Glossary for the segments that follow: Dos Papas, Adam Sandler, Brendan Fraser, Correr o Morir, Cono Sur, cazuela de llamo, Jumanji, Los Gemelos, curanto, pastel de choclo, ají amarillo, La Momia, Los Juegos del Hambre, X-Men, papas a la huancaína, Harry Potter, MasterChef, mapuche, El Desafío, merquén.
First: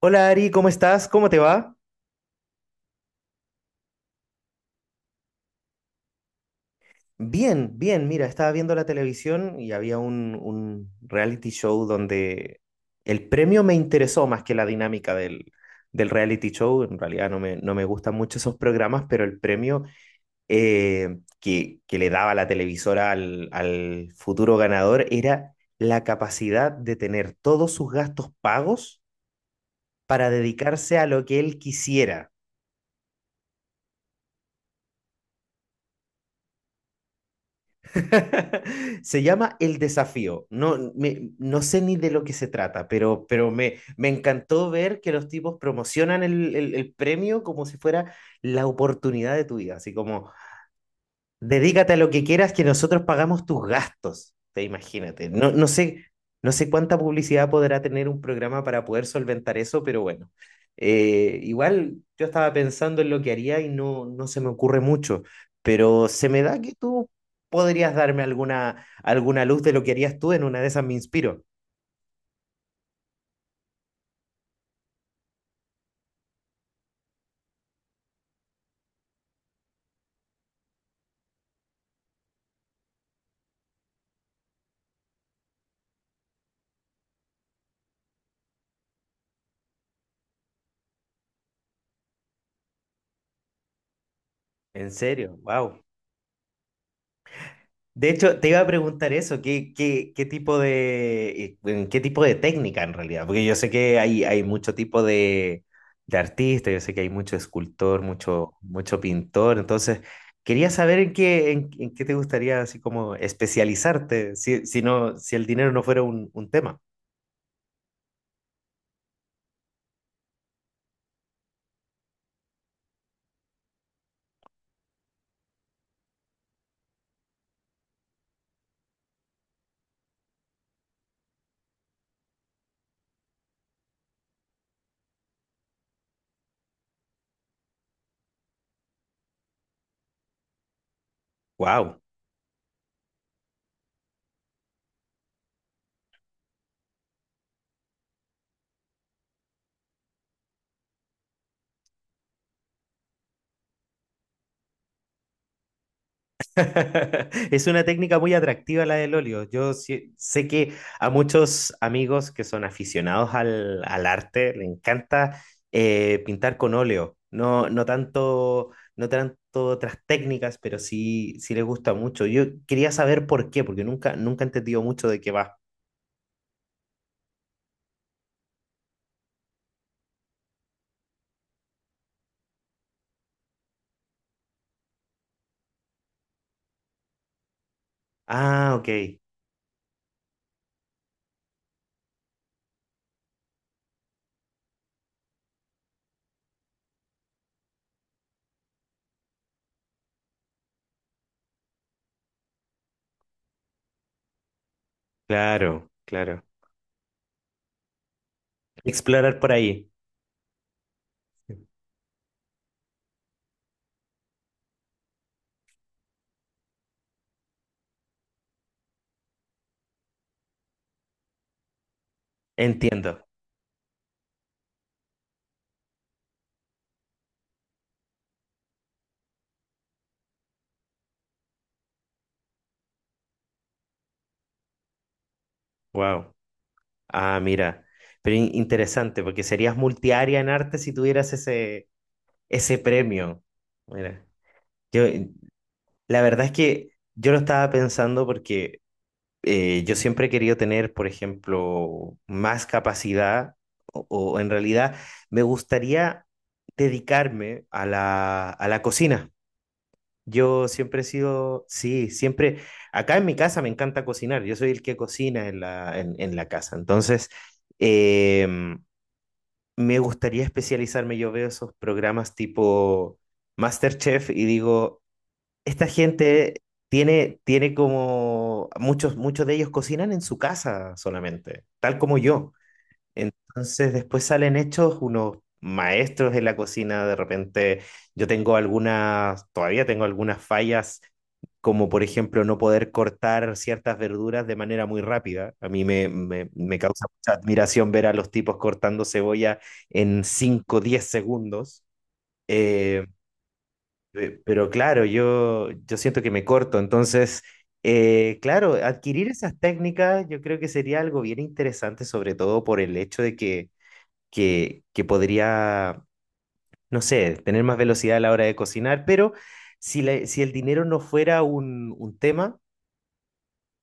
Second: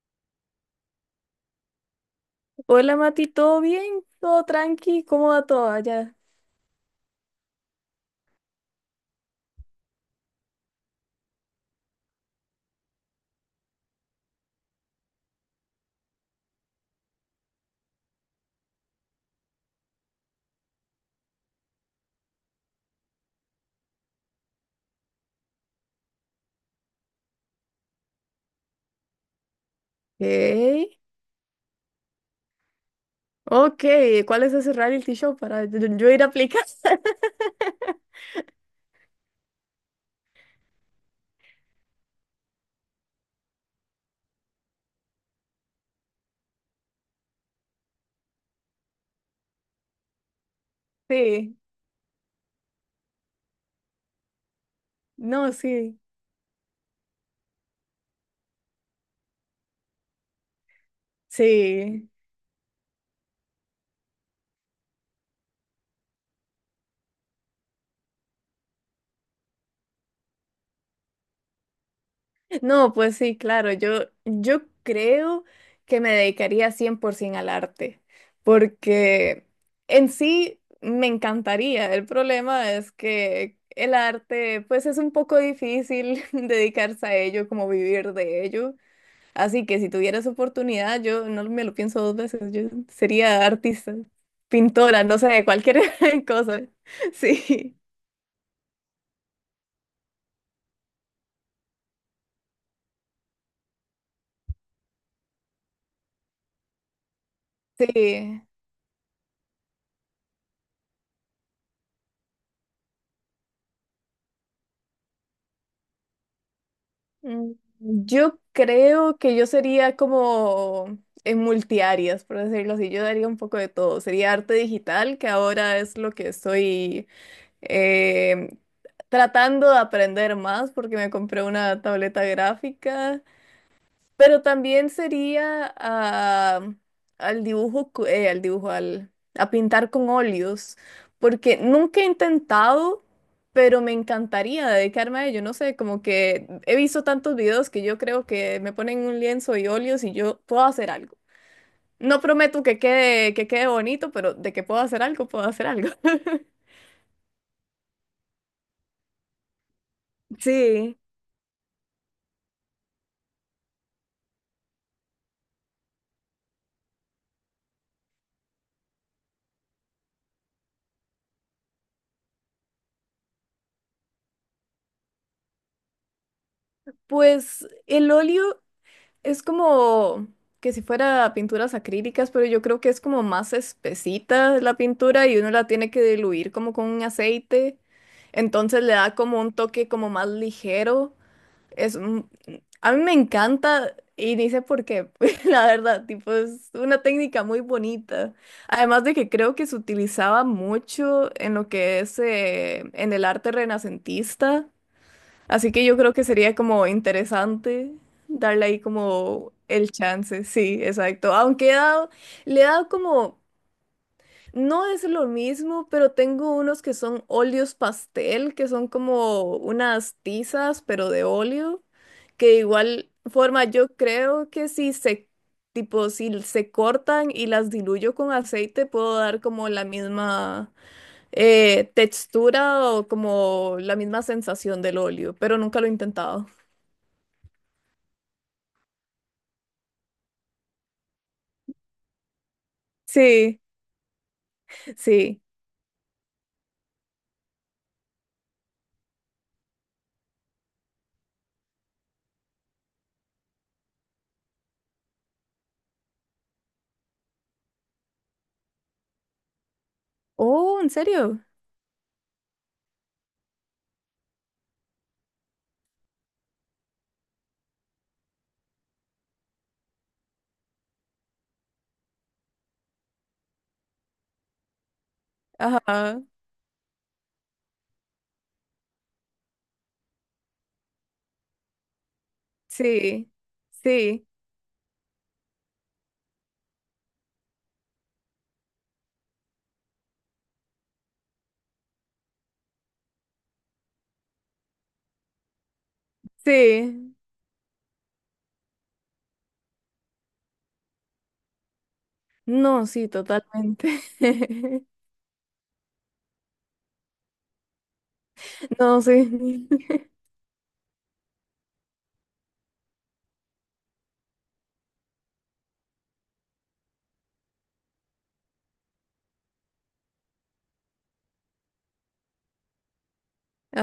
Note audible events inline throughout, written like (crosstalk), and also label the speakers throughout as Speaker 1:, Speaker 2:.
Speaker 1: Hola Ari, ¿cómo estás? ¿Cómo te va?
Speaker 2: Hola Mati, ¿todo bien? ¿Todo tranqui? ¿Cómo va todo allá?
Speaker 1: Bien, bien, mira, estaba viendo la televisión y había un reality show donde el premio me interesó más que la dinámica del reality show. En realidad no me gustan mucho esos programas, pero el premio que le daba la televisora al futuro ganador era la capacidad de tener todos sus gastos pagos
Speaker 2: Ok,
Speaker 1: para dedicarse a lo que él quisiera.
Speaker 2: ok, ¿cuál es ese reality show para yo ir a aplicar? (laughs)
Speaker 1: (laughs) Se llama El Desafío. No sé ni de lo que se trata, pero me encantó ver que los tipos promocionan el premio como si fuera la oportunidad de tu vida. Así como,
Speaker 2: Sí,
Speaker 1: dedícate a lo que quieras que nosotros pagamos tus gastos. Te imagínate.
Speaker 2: no, sí,
Speaker 1: No sé cuánta publicidad podrá tener un programa para poder solventar eso, pero bueno. Igual
Speaker 2: sí.
Speaker 1: yo estaba pensando en lo que haría y no se me ocurre mucho, pero se me da que tú podrías darme alguna luz de lo que harías tú. En una de esas me inspiro.
Speaker 2: No, pues sí, claro, yo creo que me dedicaría 100% al arte, porque en sí me encantaría. El problema es que el arte, pues es un poco difícil (laughs) dedicarse a ello, como vivir de ello. Así que si tuviera esa oportunidad, yo no me lo pienso dos veces, yo sería artista,
Speaker 1: En
Speaker 2: pintora, no
Speaker 1: serio,
Speaker 2: sé,
Speaker 1: wow.
Speaker 2: cualquier (laughs) cosa. Sí,
Speaker 1: De hecho, te iba a preguntar eso. Qué tipo de, en qué tipo de técnica en realidad? Porque yo sé que hay mucho tipo de artista, yo sé que hay mucho escultor,
Speaker 2: sí.
Speaker 1: mucho pintor, entonces quería saber en qué, en qué te gustaría así como especializarte, si no, si el dinero no fuera un tema.
Speaker 2: Mm, Yo creo que yo sería como en multiáreas, por decirlo así, yo daría un poco de todo. Sería arte digital, que ahora es lo que estoy eh, tratando de aprender más porque me compré una tableta gráfica. Pero también sería al dibujo, a pintar con óleos, porque
Speaker 1: Wow.
Speaker 2: nunca he intentado, pero me encantaría dedicarme a ello. No sé, como que he visto tantos videos que yo creo que me ponen un lienzo y óleos y yo puedo hacer algo. No prometo que quede bonito, pero de que puedo hacer algo, puedo hacer algo. (laughs)
Speaker 1: (laughs) Es una técnica muy atractiva la del óleo. Yo sé que
Speaker 2: Sí.
Speaker 1: a muchos amigos que son aficionados al arte le encanta pintar con óleo. No tanto otras técnicas, pero sí les gusta mucho. Yo quería saber por qué, porque nunca he entendido mucho de qué va.
Speaker 2: Pues el óleo es como que si fuera pinturas acrílicas, pero yo creo que es como más espesita la pintura y uno la tiene que diluir como con un aceite.
Speaker 1: Ah,
Speaker 2: Entonces
Speaker 1: ok.
Speaker 2: le da como un toque como más ligero. Es un- a mí me encanta y ni sé por qué, (laughs) la verdad, tipo es una técnica muy bonita. Además de que creo que se utilizaba mucho en lo que es en el arte renacentista. Así que
Speaker 1: Claro,
Speaker 2: yo creo que
Speaker 1: claro.
Speaker 2: sería como interesante darle ahí
Speaker 1: Explorar por
Speaker 2: como
Speaker 1: ahí.
Speaker 2: el chance, sí, exacto. Aunque le he dado como, no es lo mismo, pero tengo unos que son óleos pastel, que son como unas tizas, pero de óleo, que de igual
Speaker 1: Entiendo.
Speaker 2: forma yo creo que si se cortan y las diluyo con aceite, puedo dar como la misma textura o como la misma sensación del óleo, pero nunca lo he
Speaker 1: Wow.
Speaker 2: intentado.
Speaker 1: Ah, mira. Pero interesante, porque serías multiárea en arte si tuvieras ese, ese premio.
Speaker 2: Sí,
Speaker 1: Mira, yo,
Speaker 2: sí.
Speaker 1: la verdad es que yo lo estaba pensando porque yo siempre he querido tener, por ejemplo, más capacidad o en realidad me gustaría dedicarme a la cocina. Yo
Speaker 2: Oh, ¿en
Speaker 1: siempre he
Speaker 2: serio?
Speaker 1: sido, sí, siempre, acá en mi casa me encanta cocinar, yo soy el que cocina en la casa. Entonces, em, me gustaría especializarme. Yo veo esos programas tipo MasterChef y digo, esta
Speaker 2: Ajá,
Speaker 1: gente tiene como, muchos de ellos cocinan en su casa solamente, tal como yo.
Speaker 2: sí,
Speaker 1: Entonces después
Speaker 2: sí,
Speaker 1: salen hechos unos maestros en la cocina, de repente yo tengo algunas, todavía tengo algunas fallas, como por ejemplo no poder cortar ciertas verduras de manera muy rápida. A mí me causa
Speaker 2: sí.
Speaker 1: mucha admiración ver a los tipos cortando cebolla en 5 10 segundos.
Speaker 2: No,
Speaker 1: Eh,
Speaker 2: sí, totalmente.
Speaker 1: pero
Speaker 2: (laughs)
Speaker 1: claro, yo siento que me corto, entonces… claro,
Speaker 2: No,
Speaker 1: adquirir esas
Speaker 2: sí. (laughs)
Speaker 1: técnicas yo creo que sería algo bien interesante, sobre todo por el hecho de que que podría, no sé, tener más velocidad a la hora de cocinar, pero si, si el dinero no fuera un tema,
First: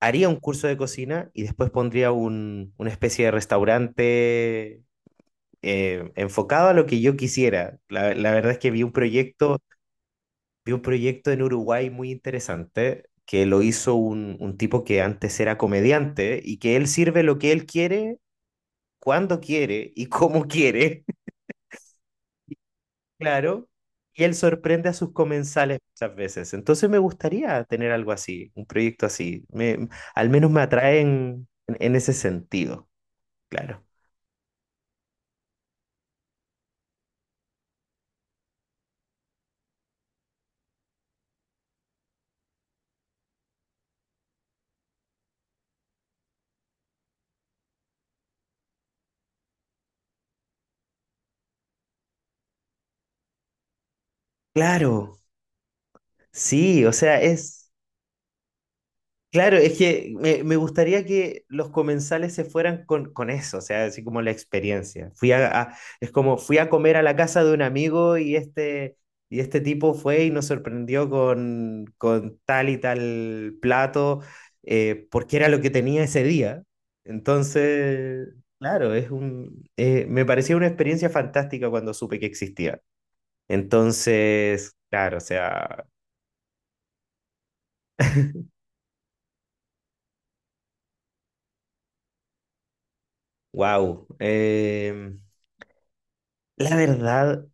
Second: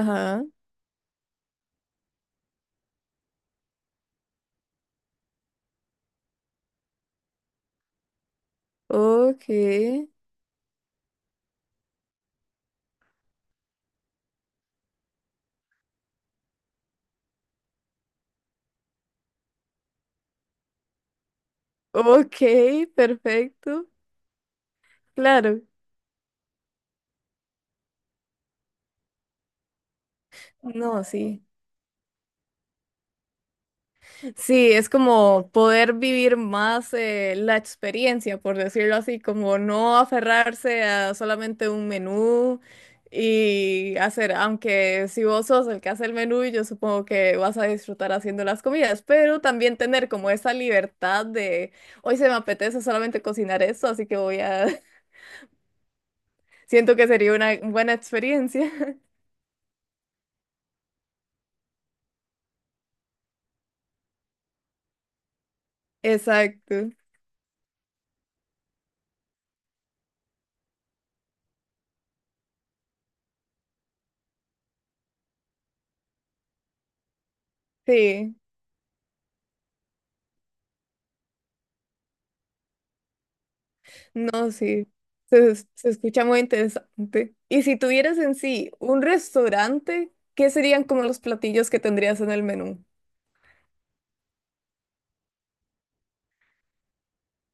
Speaker 1: haría un curso de cocina y después pondría un, una especie de restaurante enfocado a lo que yo quisiera. La verdad es que
Speaker 2: ok,
Speaker 1: vi un proyecto en Uruguay muy interesante, que lo hizo un tipo que antes era comediante y que él sirve lo que él quiere, cuando quiere y cómo quiere.
Speaker 2: ok,
Speaker 1: Claro,
Speaker 2: perfecto.
Speaker 1: y él sorprende a sus
Speaker 2: Claro.
Speaker 1: comensales muchas veces. Entonces me gustaría tener algo así, un proyecto así. Me, al menos me
Speaker 2: No, sí.
Speaker 1: atraen en ese sentido, claro.
Speaker 2: Sí, es como poder vivir más la experiencia, por decirlo así, como no aferrarse a solamente un menú y hacer, aunque si vos sos el que hace el menú, yo supongo que vas a disfrutar haciendo las comidas, pero también tener como esa libertad de, hoy se me apetece solamente cocinar esto, así que voy a, (laughs)
Speaker 1: Claro, sí, o
Speaker 2: siento que
Speaker 1: sea,
Speaker 2: sería una
Speaker 1: es…
Speaker 2: buena experiencia. (laughs)
Speaker 1: Claro, es que me gustaría que los comensales se fueran con eso, o sea, así como la experiencia. Fui es como fui a
Speaker 2: Exacto,
Speaker 1: comer a la casa de un amigo y este tipo fue y nos sorprendió con tal y tal plato, porque era lo que tenía ese día. Entonces,
Speaker 2: sí.
Speaker 1: claro, es un, me parecía una experiencia fantástica cuando supe que existía.
Speaker 2: No,
Speaker 1: Entonces,
Speaker 2: sí,
Speaker 1: claro, o
Speaker 2: se, es-
Speaker 1: sea,
Speaker 2: se escucha muy interesante. Y si tuvieras en sí un restaurante, ¿qué serían como los platillos que tendrías en el menú?
Speaker 1: wow. La verdad,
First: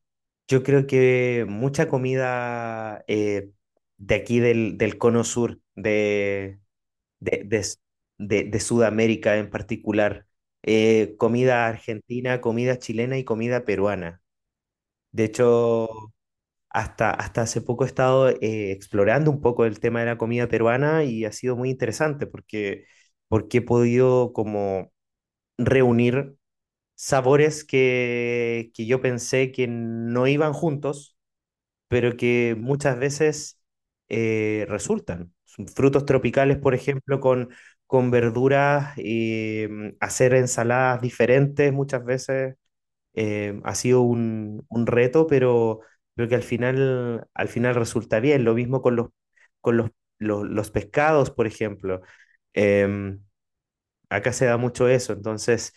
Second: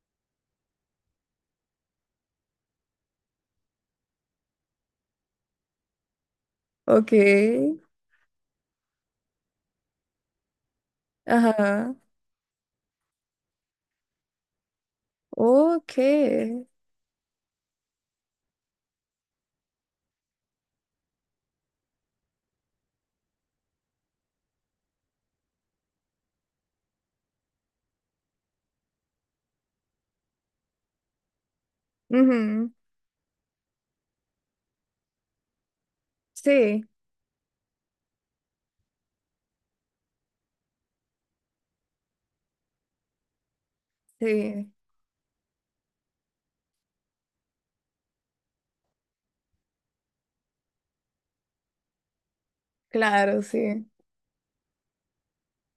Speaker 1: yo creo que mucha comida de aquí del cono sur, de,
Speaker 2: Ok,
Speaker 1: de, de Sudamérica en particular, comida
Speaker 2: ajá,
Speaker 1: argentina, comida chilena y comida peruana. De hecho,
Speaker 2: ok.
Speaker 1: hasta hace poco he estado explorando un poco el tema de la comida peruana y ha sido muy interesante porque, porque he podido como reunir sabores que yo pensé que no iban juntos, pero que
Speaker 2: Ujú,
Speaker 1: muchas veces resultan. Son frutos tropicales, por
Speaker 2: sí,
Speaker 1: ejemplo, con verduras, hacer ensaladas diferentes muchas veces ha sido un,
Speaker 2: sí,
Speaker 1: un reto, pero creo que al final resulta bien. Lo mismo con con los, los pescados, por ejemplo. Em,
Speaker 2: claro, sí.
Speaker 1: Acá se da mucho eso, entonces,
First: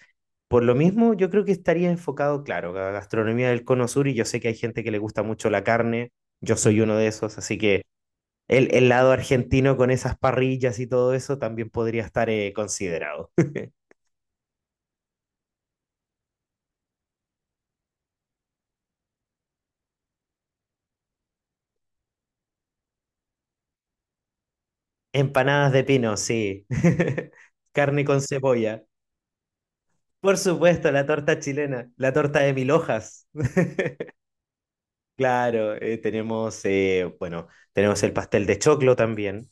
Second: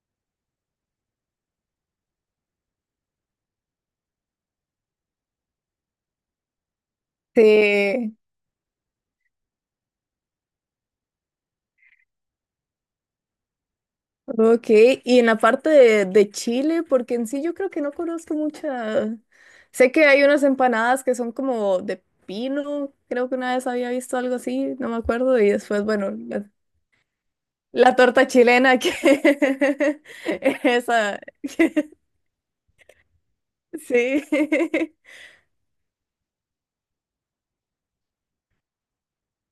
Speaker 1: por lo mismo, yo creo que estaría enfocado, claro, a la gastronomía del Cono Sur y yo sé que hay gente que le gusta mucho la carne, yo soy uno de esos, así que
Speaker 2: Sí,
Speaker 1: el lado argentino con esas parrillas y todo eso también podría estar considerado. (laughs)
Speaker 2: ok. Y en la parte de Chile, porque en sí yo creo que no conozco mucha. Sé que hay unas empanadas que son como de pino, creo que una vez había visto algo así, no me acuerdo, y
Speaker 1: Empanadas de
Speaker 2: después, bueno,
Speaker 1: pino, sí. (laughs)
Speaker 2: la
Speaker 1: Carne con
Speaker 2: torta chilena
Speaker 1: cebolla.
Speaker 2: que
Speaker 1: Por
Speaker 2: (laughs)
Speaker 1: supuesto, la
Speaker 2: esa
Speaker 1: torta chilena,
Speaker 2: (laughs)
Speaker 1: la torta de mil hojas.
Speaker 2: sí. (laughs)
Speaker 1: Claro, tenemos, bueno, tenemos el pastel de choclo también,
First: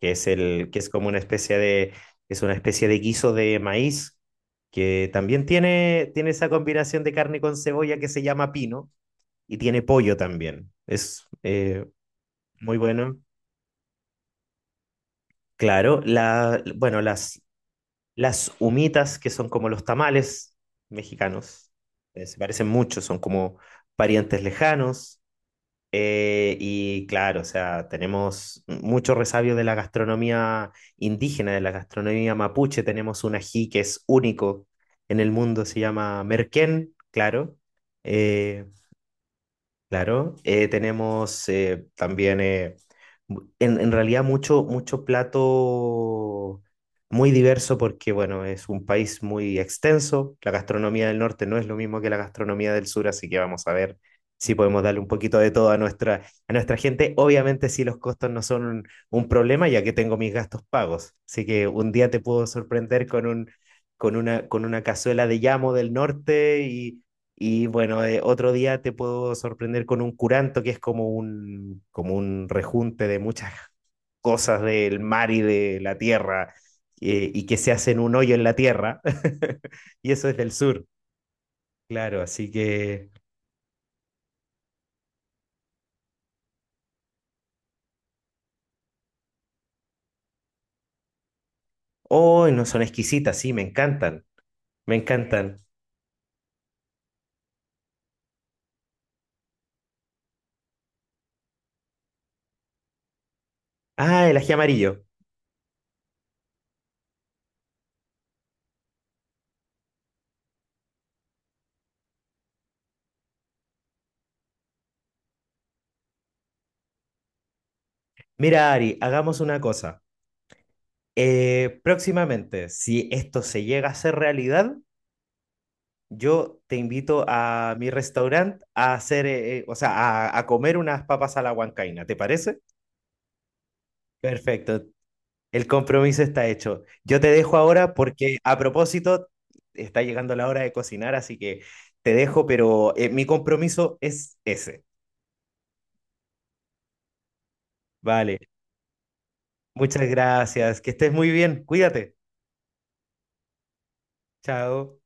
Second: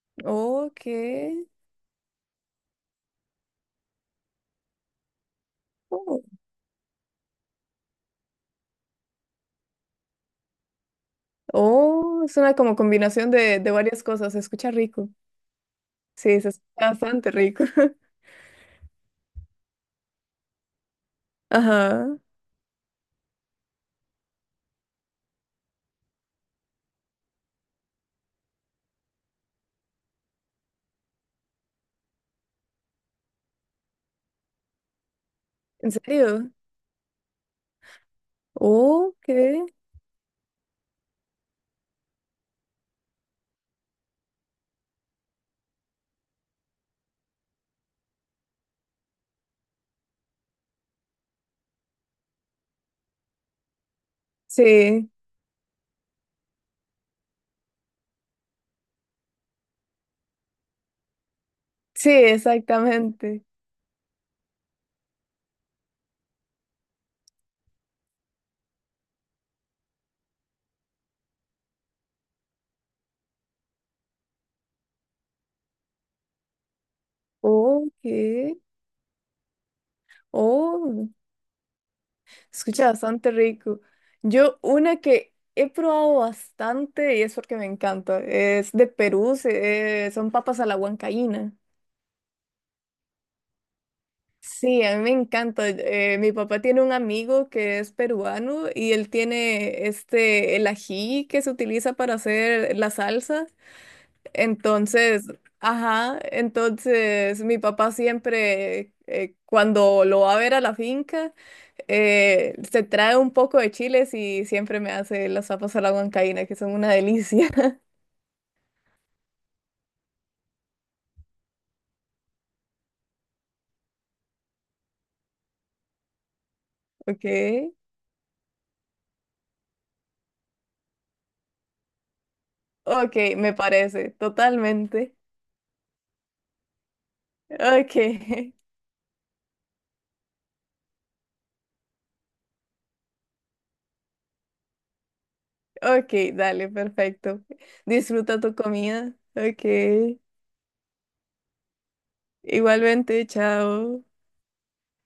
Speaker 1: que es el, que
Speaker 2: Ok.
Speaker 1: es como una especie de, es una especie de guiso de maíz, que también tiene,
Speaker 2: Oh,
Speaker 1: tiene esa combinación de carne con cebolla que se llama pino, y tiene pollo también. Es
Speaker 2: oh, es una como
Speaker 1: muy bueno.
Speaker 2: combinación de varias cosas. Se escucha rico.
Speaker 1: Claro,
Speaker 2: Sí, se
Speaker 1: la,
Speaker 2: escucha
Speaker 1: bueno,
Speaker 2: bastante rico.
Speaker 1: las humitas, que son como los tamales
Speaker 2: (laughs)
Speaker 1: mexicanos,
Speaker 2: Ajá.
Speaker 1: se parecen mucho, son como parientes lejanos. Y claro, o sea, tenemos mucho resabio de la gastronomía indígena, de la gastronomía mapuche. Tenemos un ají que es único en el mundo, se
Speaker 2: ¿En
Speaker 1: llama
Speaker 2: serio?
Speaker 1: merquén, claro. Eh,
Speaker 2: Ok.
Speaker 1: claro, tenemos también, en realidad, mucho plato muy diverso porque, bueno, es un país muy extenso. La gastronomía del norte no es lo mismo que la gastronomía del sur, así que vamos a ver si podemos darle un
Speaker 2: Sí,
Speaker 1: poquito de todo a nuestra gente. Obviamente, si los costos no son un problema, ya que tengo mis gastos pagos. Así que un día
Speaker 2: sí,
Speaker 1: te puedo sorprender con
Speaker 2: exactamente.
Speaker 1: con una cazuela de llamo del norte y bueno, otro día te puedo sorprender con un curanto, que es como un rejunte de muchas cosas del mar y de la tierra, y que se hacen un hoyo en la
Speaker 2: Ok.
Speaker 1: tierra. (laughs) Y eso es del sur,
Speaker 2: Oh.
Speaker 1: claro, así
Speaker 2: Escucha
Speaker 1: que…
Speaker 2: bastante rico. Yo una que he probado bastante y es porque me encanta, es de Perú, son papas a la huancaína.
Speaker 1: ¡Oh, no son exquisitas! Sí,
Speaker 2: Sí,
Speaker 1: me
Speaker 2: a mí me
Speaker 1: encantan.
Speaker 2: encanta. Mi papá tiene un amigo que es peruano y él tiene este, el ají que se utiliza para hacer la salsa.
Speaker 1: Ah, el ají amarillo.
Speaker 2: Entonces, ajá, entonces mi papá siempre, cuando lo va a ver a la finca, se trae un poco de chiles y siempre me hace las papas a la huancaína, que son una delicia. (laughs)
Speaker 1: Mira, Ari, hagamos una cosa. Próximamente, si esto se llega a ser realidad, yo te invito
Speaker 2: Ok,
Speaker 1: a mi restaurante a hacer, o sea, a comer unas papas a la huancaína, ¿te parece?
Speaker 2: ok, me parece,
Speaker 1: Perfecto,
Speaker 2: totalmente.
Speaker 1: el compromiso está hecho. Yo te dejo ahora
Speaker 2: Ok,
Speaker 1: porque a propósito está llegando la hora de cocinar, así que te dejo, pero mi compromiso es ese.
Speaker 2: (laughs) ok, dale, perfecto.
Speaker 1: Vale,
Speaker 2: Disfruta tu comida. Ok,
Speaker 1: muchas gracias, que estés muy bien, cuídate.
Speaker 2: igualmente, chao.
Speaker 1: Chao.